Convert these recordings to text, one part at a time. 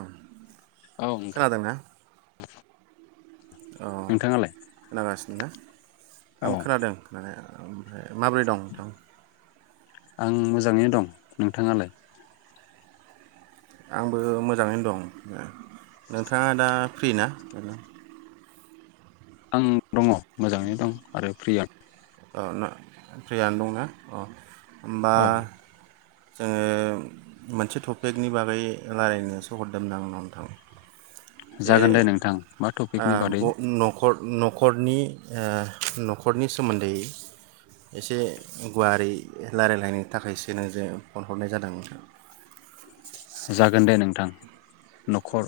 ओं औ नोंथां खोनादोंना? अ नोंथाङालाय खोनागासिनो ना औ आं खोनादों खोनानाया ओमफ्राय माबोरै दं नोंथां? आं मोजाङैनो दं नोंथाङालाय आंबो मोजाङैनो दं नोंथाङा दा फ्रि ना आं दङ मोजाङै दं आरो फ्रियानो [unintelligible] औ ना फ्रियानो दंना? अ। होनबा औ जोङो मोनसे टपिकनि बागै रायल्लायनोसो हरदोमोन आं नोंनाव नोंथां। जे जागोन दे नोंथां। मा टपिकनि बादै? ओ न'खर न'खरनि न'खरनि सोमोन्दै एसे गुवारै रायलायलायनो थाखायसो नोंजों फन हरनाय जादोंमोन होगोन दे नोंथां न'खर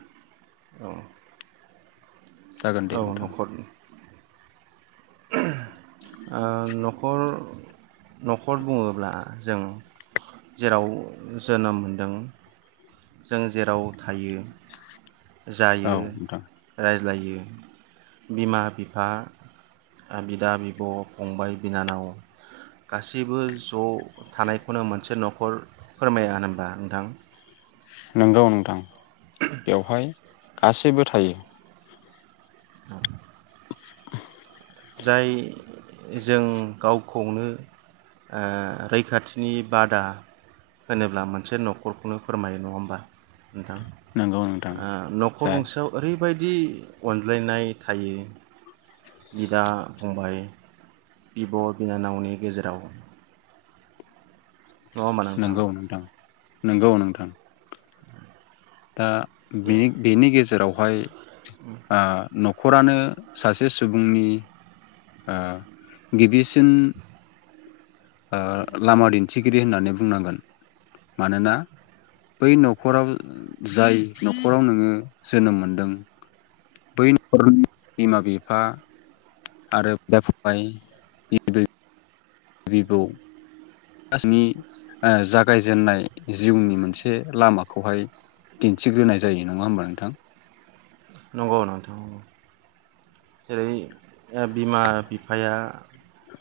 औ जागोन दे औ नोंथां न'खरनि ओ न'खर न'खर बुङोब्ला जों जेराव जोनोम मोनदों जों जेराव थायो औ जायो नोंथां रायज्लायो बिमा बिफा बिदा बिब' फंबाय बिनानाव गासैबो ज' थानायखौनो मोनसे न'खर फोरमाया होनबा नोंथां नंगौ नोंथां बेवहाय गासैबो थायो आ [unintelligible] जाय जों गावखौनो ओ रैखाथिनि बादा होनोब्ला मोनसे न'खरखौनो फोरमायो नङा होमबा नोंथां नंगौ नोंथां ओ न'खर जाय गंसेयाव ओरै बायदि अनज्लायनाय थायो। बिदा फंबाय बिब' बिनानावनि गेजेराव नङा होमबा नोंगौ नोंथां नोंगौ नोंथां। दा बेनि गेजेरावहाय खरानो सासे सुबुंनि ओ गिबिसिन ओ लामा दिन्थिगिरि होननानै बुंनांगोन मानोना बै न'खराव जाय न'खराव नोङो जोनोम मोनदों बै [inaudible] बिमा बिफा आरो बिदा फंबाय बिबै बिबौ गासिनि ओ जागायजेन्नाय जिउनि मोनसे लामाखौहाय दिन्थिग्रोनाय जायो। नङा होमबा नोंथां? नंगौ नोंथां नंगौ। जेरै ओ बिमा बिफाया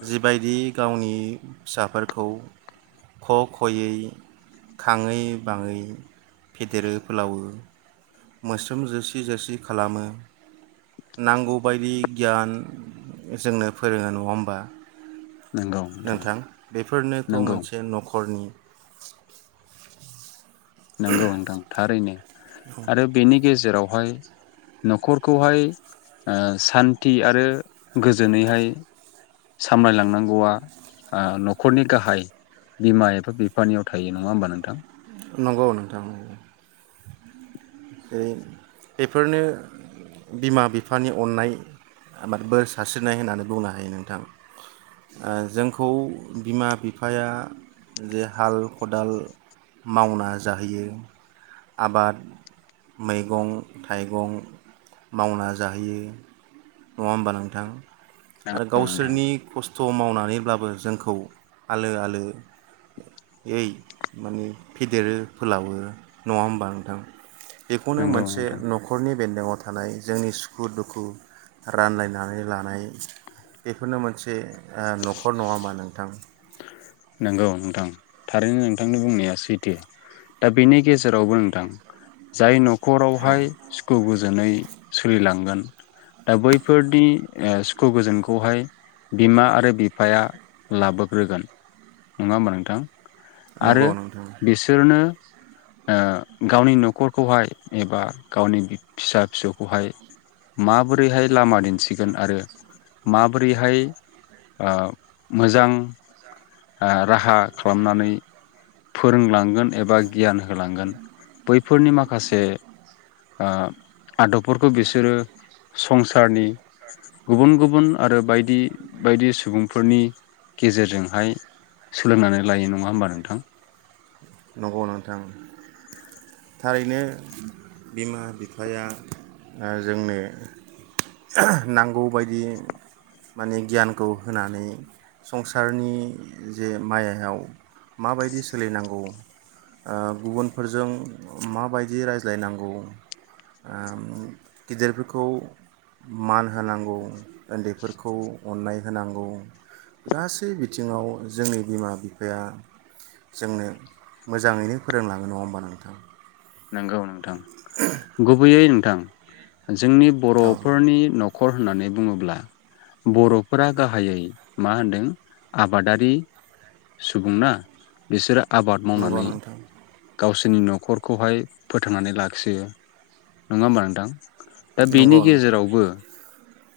जिबायदि गावनि फिसाफोरखौ ख' खयै खाङै बाङै फेदेरो फोलावो मोस्रोम जोसि जोसि खालामो नांगौबायदि गियान जोंनो फोरोङो नङा होमबा नोंथां बेफोरनोथ' नंगौ मोनसे न'खरनि नोंगौ नोंथां थारैनो। आरो बेनि गेजेरावहाय न'खरखौहाय ओ सान्थि आरो गोजोनैहाय सामलायलांनांगौआ ओ न'खरनि गाहाय बिमा एबा बिफानियाव थायो। नङा होमबा नोंथां? नंगौ नोंथां उम जे बेफोरनो बिमा बिफानि अननाय आबाद बोर सारस्रिनाय होननानै बुंनो हायो नोंथां ओ जोंखौ बिमा बिफाया जे हाल खदाल मावना जाहैयो आबाद मैगं थाइगं मावना जाहोयो। नङा होमबा नोंथां? आरो नंगौ नोंथां गावसोरनि खस्थ' थ' मावनानैब्लाबो जोंखौ आलो आलो योय माने फेदेरो फोलावो। नङा होमबा नोंथां? बेखौनो नंगौ मोनसे नोंथां न'खरनि बेन्दोंयाव थानाय जोंनि सुखु दुखु रानलायनानै लानाय बेफोरनो मोनसे ओ न'खर नङा होमा नोंथां? नोंगौ नोंथां। थारैनो नोंथांनि बुंनाया सै दि दा बिनि गेजेरावबो नोंथां जाय न' औ खरावहाय सुखु गोजोनै सोलिलांगोन दा बैफोरनि ओ सुखु गोजोनखौहाय बिमा आरो बिफाया लाबोग्रोगोन। नोङा होमबा नोंथां? आरो नंगौ नोंथां बिसोरनो ओ गावनि न'खरखौहाय एबा गावनि फिसा फिसौखौहाय मा बोरैहाय लामा दिनथिगोन आरो माबोरैहाय आ मोजां आ राहा खालामनानै फोरोंलांगोन एबा गियान होलांगोन बैफोरनि माखासे ओ आदबफोरखौ बिसोरो संसारनि गुबुन गुबुन आरो बायदि बायदि सुबुंफोरनि गेजेरजोंहाय सोलोंनानै लायो नङा होमबा नोंथां? नंगौ नोंथां थारैनो बिमा बिफाया ओ जोंनो नांगौबायदि माने गियानखौ होनानै संसारनि जे माइहेव माबायदि सोलिनांगौ ओ गुबुनफोरजों माबायदि रायज्लायनांगौ ओम गिदिरफोरखौ मान होनांगौ ओन्दैफोरखौ अननाय होनांगौ गासै बिथिङाव जोंनि बिमा बिफाया जोंनो मोजाङैनो फोरोंलाङो नङा होमबा नोंथां नोंगौ नोंथां। गुबैयैन थां जोंनि औ बर'फोरनि न'ख खर होननानै बुङोब्ला बर'फोरा गाहायै मा होनदों आबादारि सुबुं ना बिसोरा आबाद नंगौ मावनानै नोंथां गावसोरनि न'खरखौहाय फोथांनानै लाखियो। नङा होमबा नोंथां? दा बिनि नंगौ नोंथां गेजेरावबो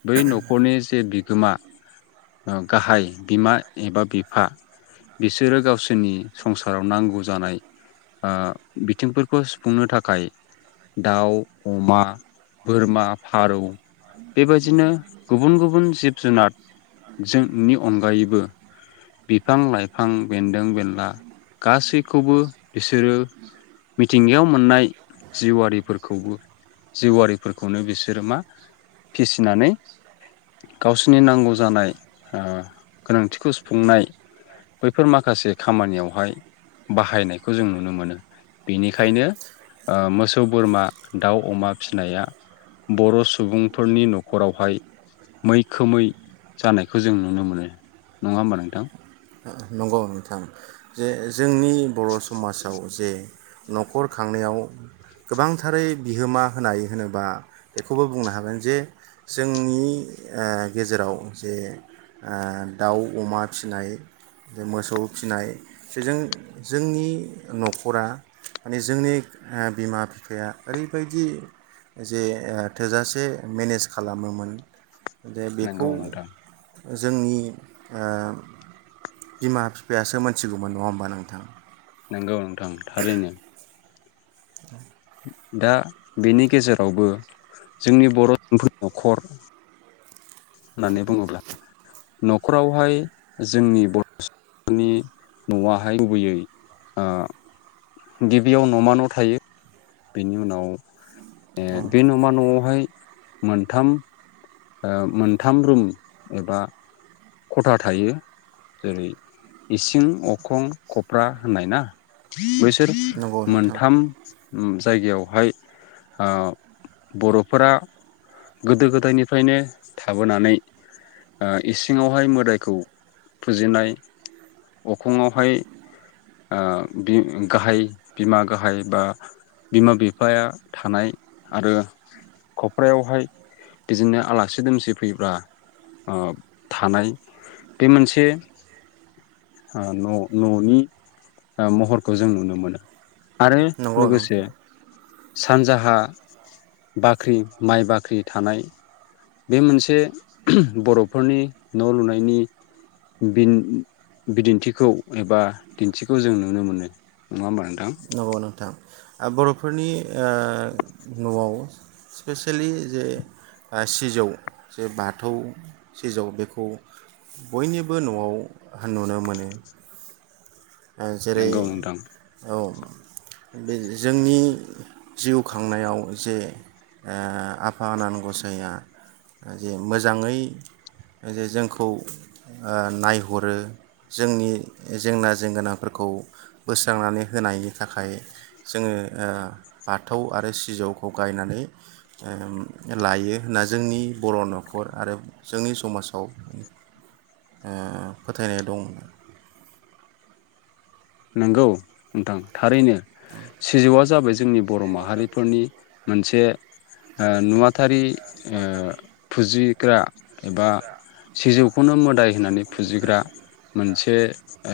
बै न'खरनि जे बि गोमा ओ गाहाय बिमा एबा बिफा बिसोरो गावसोरनि संसाराव नांगौ जानाय आ बिथिंफोरखौ सुफुंनो थाखाय दाउ, अमा, बोरमा, फारौ बेबायदिनो गुबुन गुबुन जिब जुनाद जोंनि अनगायैबो बिफां-लाइफां, बेन्दों-बेनला गासै खौबो बो‌ मिथिंगायाव मोननाय जिउरिफोरखौबो जिउआरिफोरखौनो बिसोरो मा फिसिनानै गावसिनि नांगौ जानाय ओ गोनांथिखौ सुफुंनाय बैफोर माखासे खामानियावहाय बाहायनाय खौ जों नुनो मोनो बिनिखायनो ओ मोसौ बोरमा दाउ अमा फिनाया बर' सुबुंफोरनि न'खरावहाय मैखोमै जानायखौ जों नुनो मोनो। नङा होमबा नोंथां? आ नंगौ नोंथां जे जोंनि बर' समासाव जे न'खर खांनायाव गोबांथारै बिहोमा होनाय होनोबा बेखौबो बुंनो हागोन जे जोंनि ओ गेजेराव जे आ दाउ अमा फिनाय जे मोसौ फिनाय जेजों जोंनि न'खरा माने जोंनि ओ बिमा बिफाया ओरैबायदि जे ओ थोजासे मेनेस खालामोमोन दे नंगौ बेखौ नोंथां जोंनि ओ बिमा बिफायासो मोनथिगौमोन नङा होमबा नोंथां नंगौ नोंथां थारैनो औ दा बेनि गेजेरावबो जोंनि बर'फोर न'खर होननानै बुङोब्ला न'खरावहाय जोंनि बर'नि न'आहाय गुबैयै ओ गिबियाव न'मा न' थायो बेनि उनाव बे न'मा न'आवहाय मोनथाम ओ मोनथाम रुम एबा खथा थायो जेरै इसिं अखं खब्रा होननाय ना बैसोर नंगौ नोंथां मोनथाम उ जायगायावहाय ओ बर'फोरा गोदो गोदायनिफ्रायनो थाबोनानै ओ इ सिङावहाय मोदायखौ फुजिनाय अखङावहाय ओ गाहाय बिमा गाहाय बा बिमा बिफाया थानाय आरो खफ्रायावहाय बिदिनो आलासि दुमसि फैब्ला ओ थानाय बे मोनसे ओ न' न'नि महरखौ जों नुनो मोनो आरो नंगौ लोगोसे नोंथां सानजाहा बाख्रि माइ बाख्रि थानाय बे मोनसे बर' फोरनि न' लुनायनि बिन बिदिन्थिखौ एबा दिन्थिखौ जों नुनो मोनो नङा होनबा नंगौ नोंथां बर'फोरनि ओ न'आव स्पेसियेलि जे सिजौ जे बाथौ सिजौ बेखौ बयनिबो न'आव नुनो मोनो जेरै नंगौ नोंथां औ बे जोंनि जिउ खांनायाव जे ओ आफा आनान गसायआ जे मोजाङै जे जोंखौ ओ नायहरो जोंनि जेंना जेंगोनांफोरखौ बोस्रांनानै होनायनि थाखाय जोङो ओ बाथौ आरो सिजौखौ गायनानै लायो होनना जोंनि बर' न'खर आरो जोंनि समाजाव ओ फोथायनाय दं होनना नंगौ नोंथां थारैनो सिजौआ जाबाय जोंनि बर' माहारिफोरनि मोन [unintelligible] ओ नुवाथारि ओ फुजिग्रा एबा सिजौखौनो मोदाय होनानै फुजिग्रा मोनसे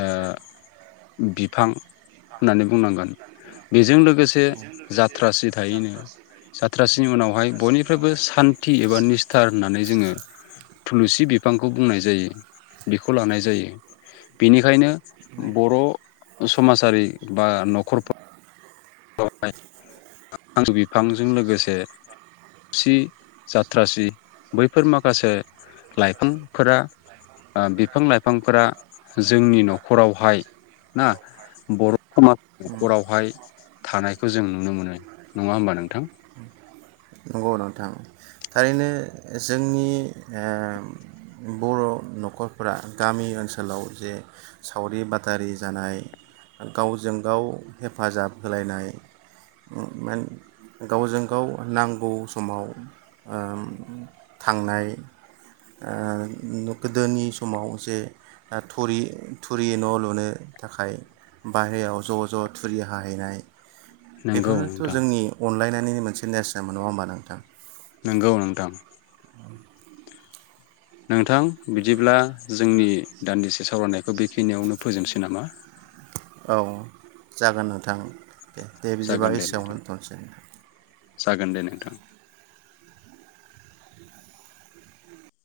ओ बिफां होननानै बुंनांगोन बेजों लोगोसे जाथ्रासि थायोनो जाथ्रासि बेवहाय बयनिफ्रायबो सान्थि एबा निस्थार होननानै जोङो थुलुसि बिफांखौ बुंनाय जायो बेखौ लानाय जायो बेनिखायनो बर' समाजारि बा न'खर [inaudible] बिफांजों लोगोसे सि जाथ्रासि बैफोर माखासे लाइफांफोरा ओ बिफां लाइफांफोरा जोंनि न'खरावहाय ना बर' समाजनि न'खरावहाय थानायखौ जों नुनो मोनो नङा होमबा नोंथां नंगौ नोंथां थारैनो जोंनि ओ बर' न'खरफोरा गामि ओनसोलाव जे सावरि बादारि जानाय गावजों गाव हेफाजाब होलायनाय मोन गावजों गाव नांगौ नांगौ समाव ओ थांनाय ओ गोदोनि समाव जे थुरि थुरि न' लुनो थाखाय बाहेरायाव ज' ज' थुरि हाहैनाय नंगौ बेफोरनोथ' नोंथां जोंनि अनलायनानैनो मोन सिनेस मोन नङा होमबा नोंथां नोंगौ नोंथां नोंथां बिदिब्ला जोंनि दान्दिसे सावरायनायखौ बेखिनियावनो फोजोबनोसै नामा? औ जागोन नोंथां दे दे बिदिबा जागोन दे इसियावनो नोंथां दोनथ'नोसै जागोन दे नोंथां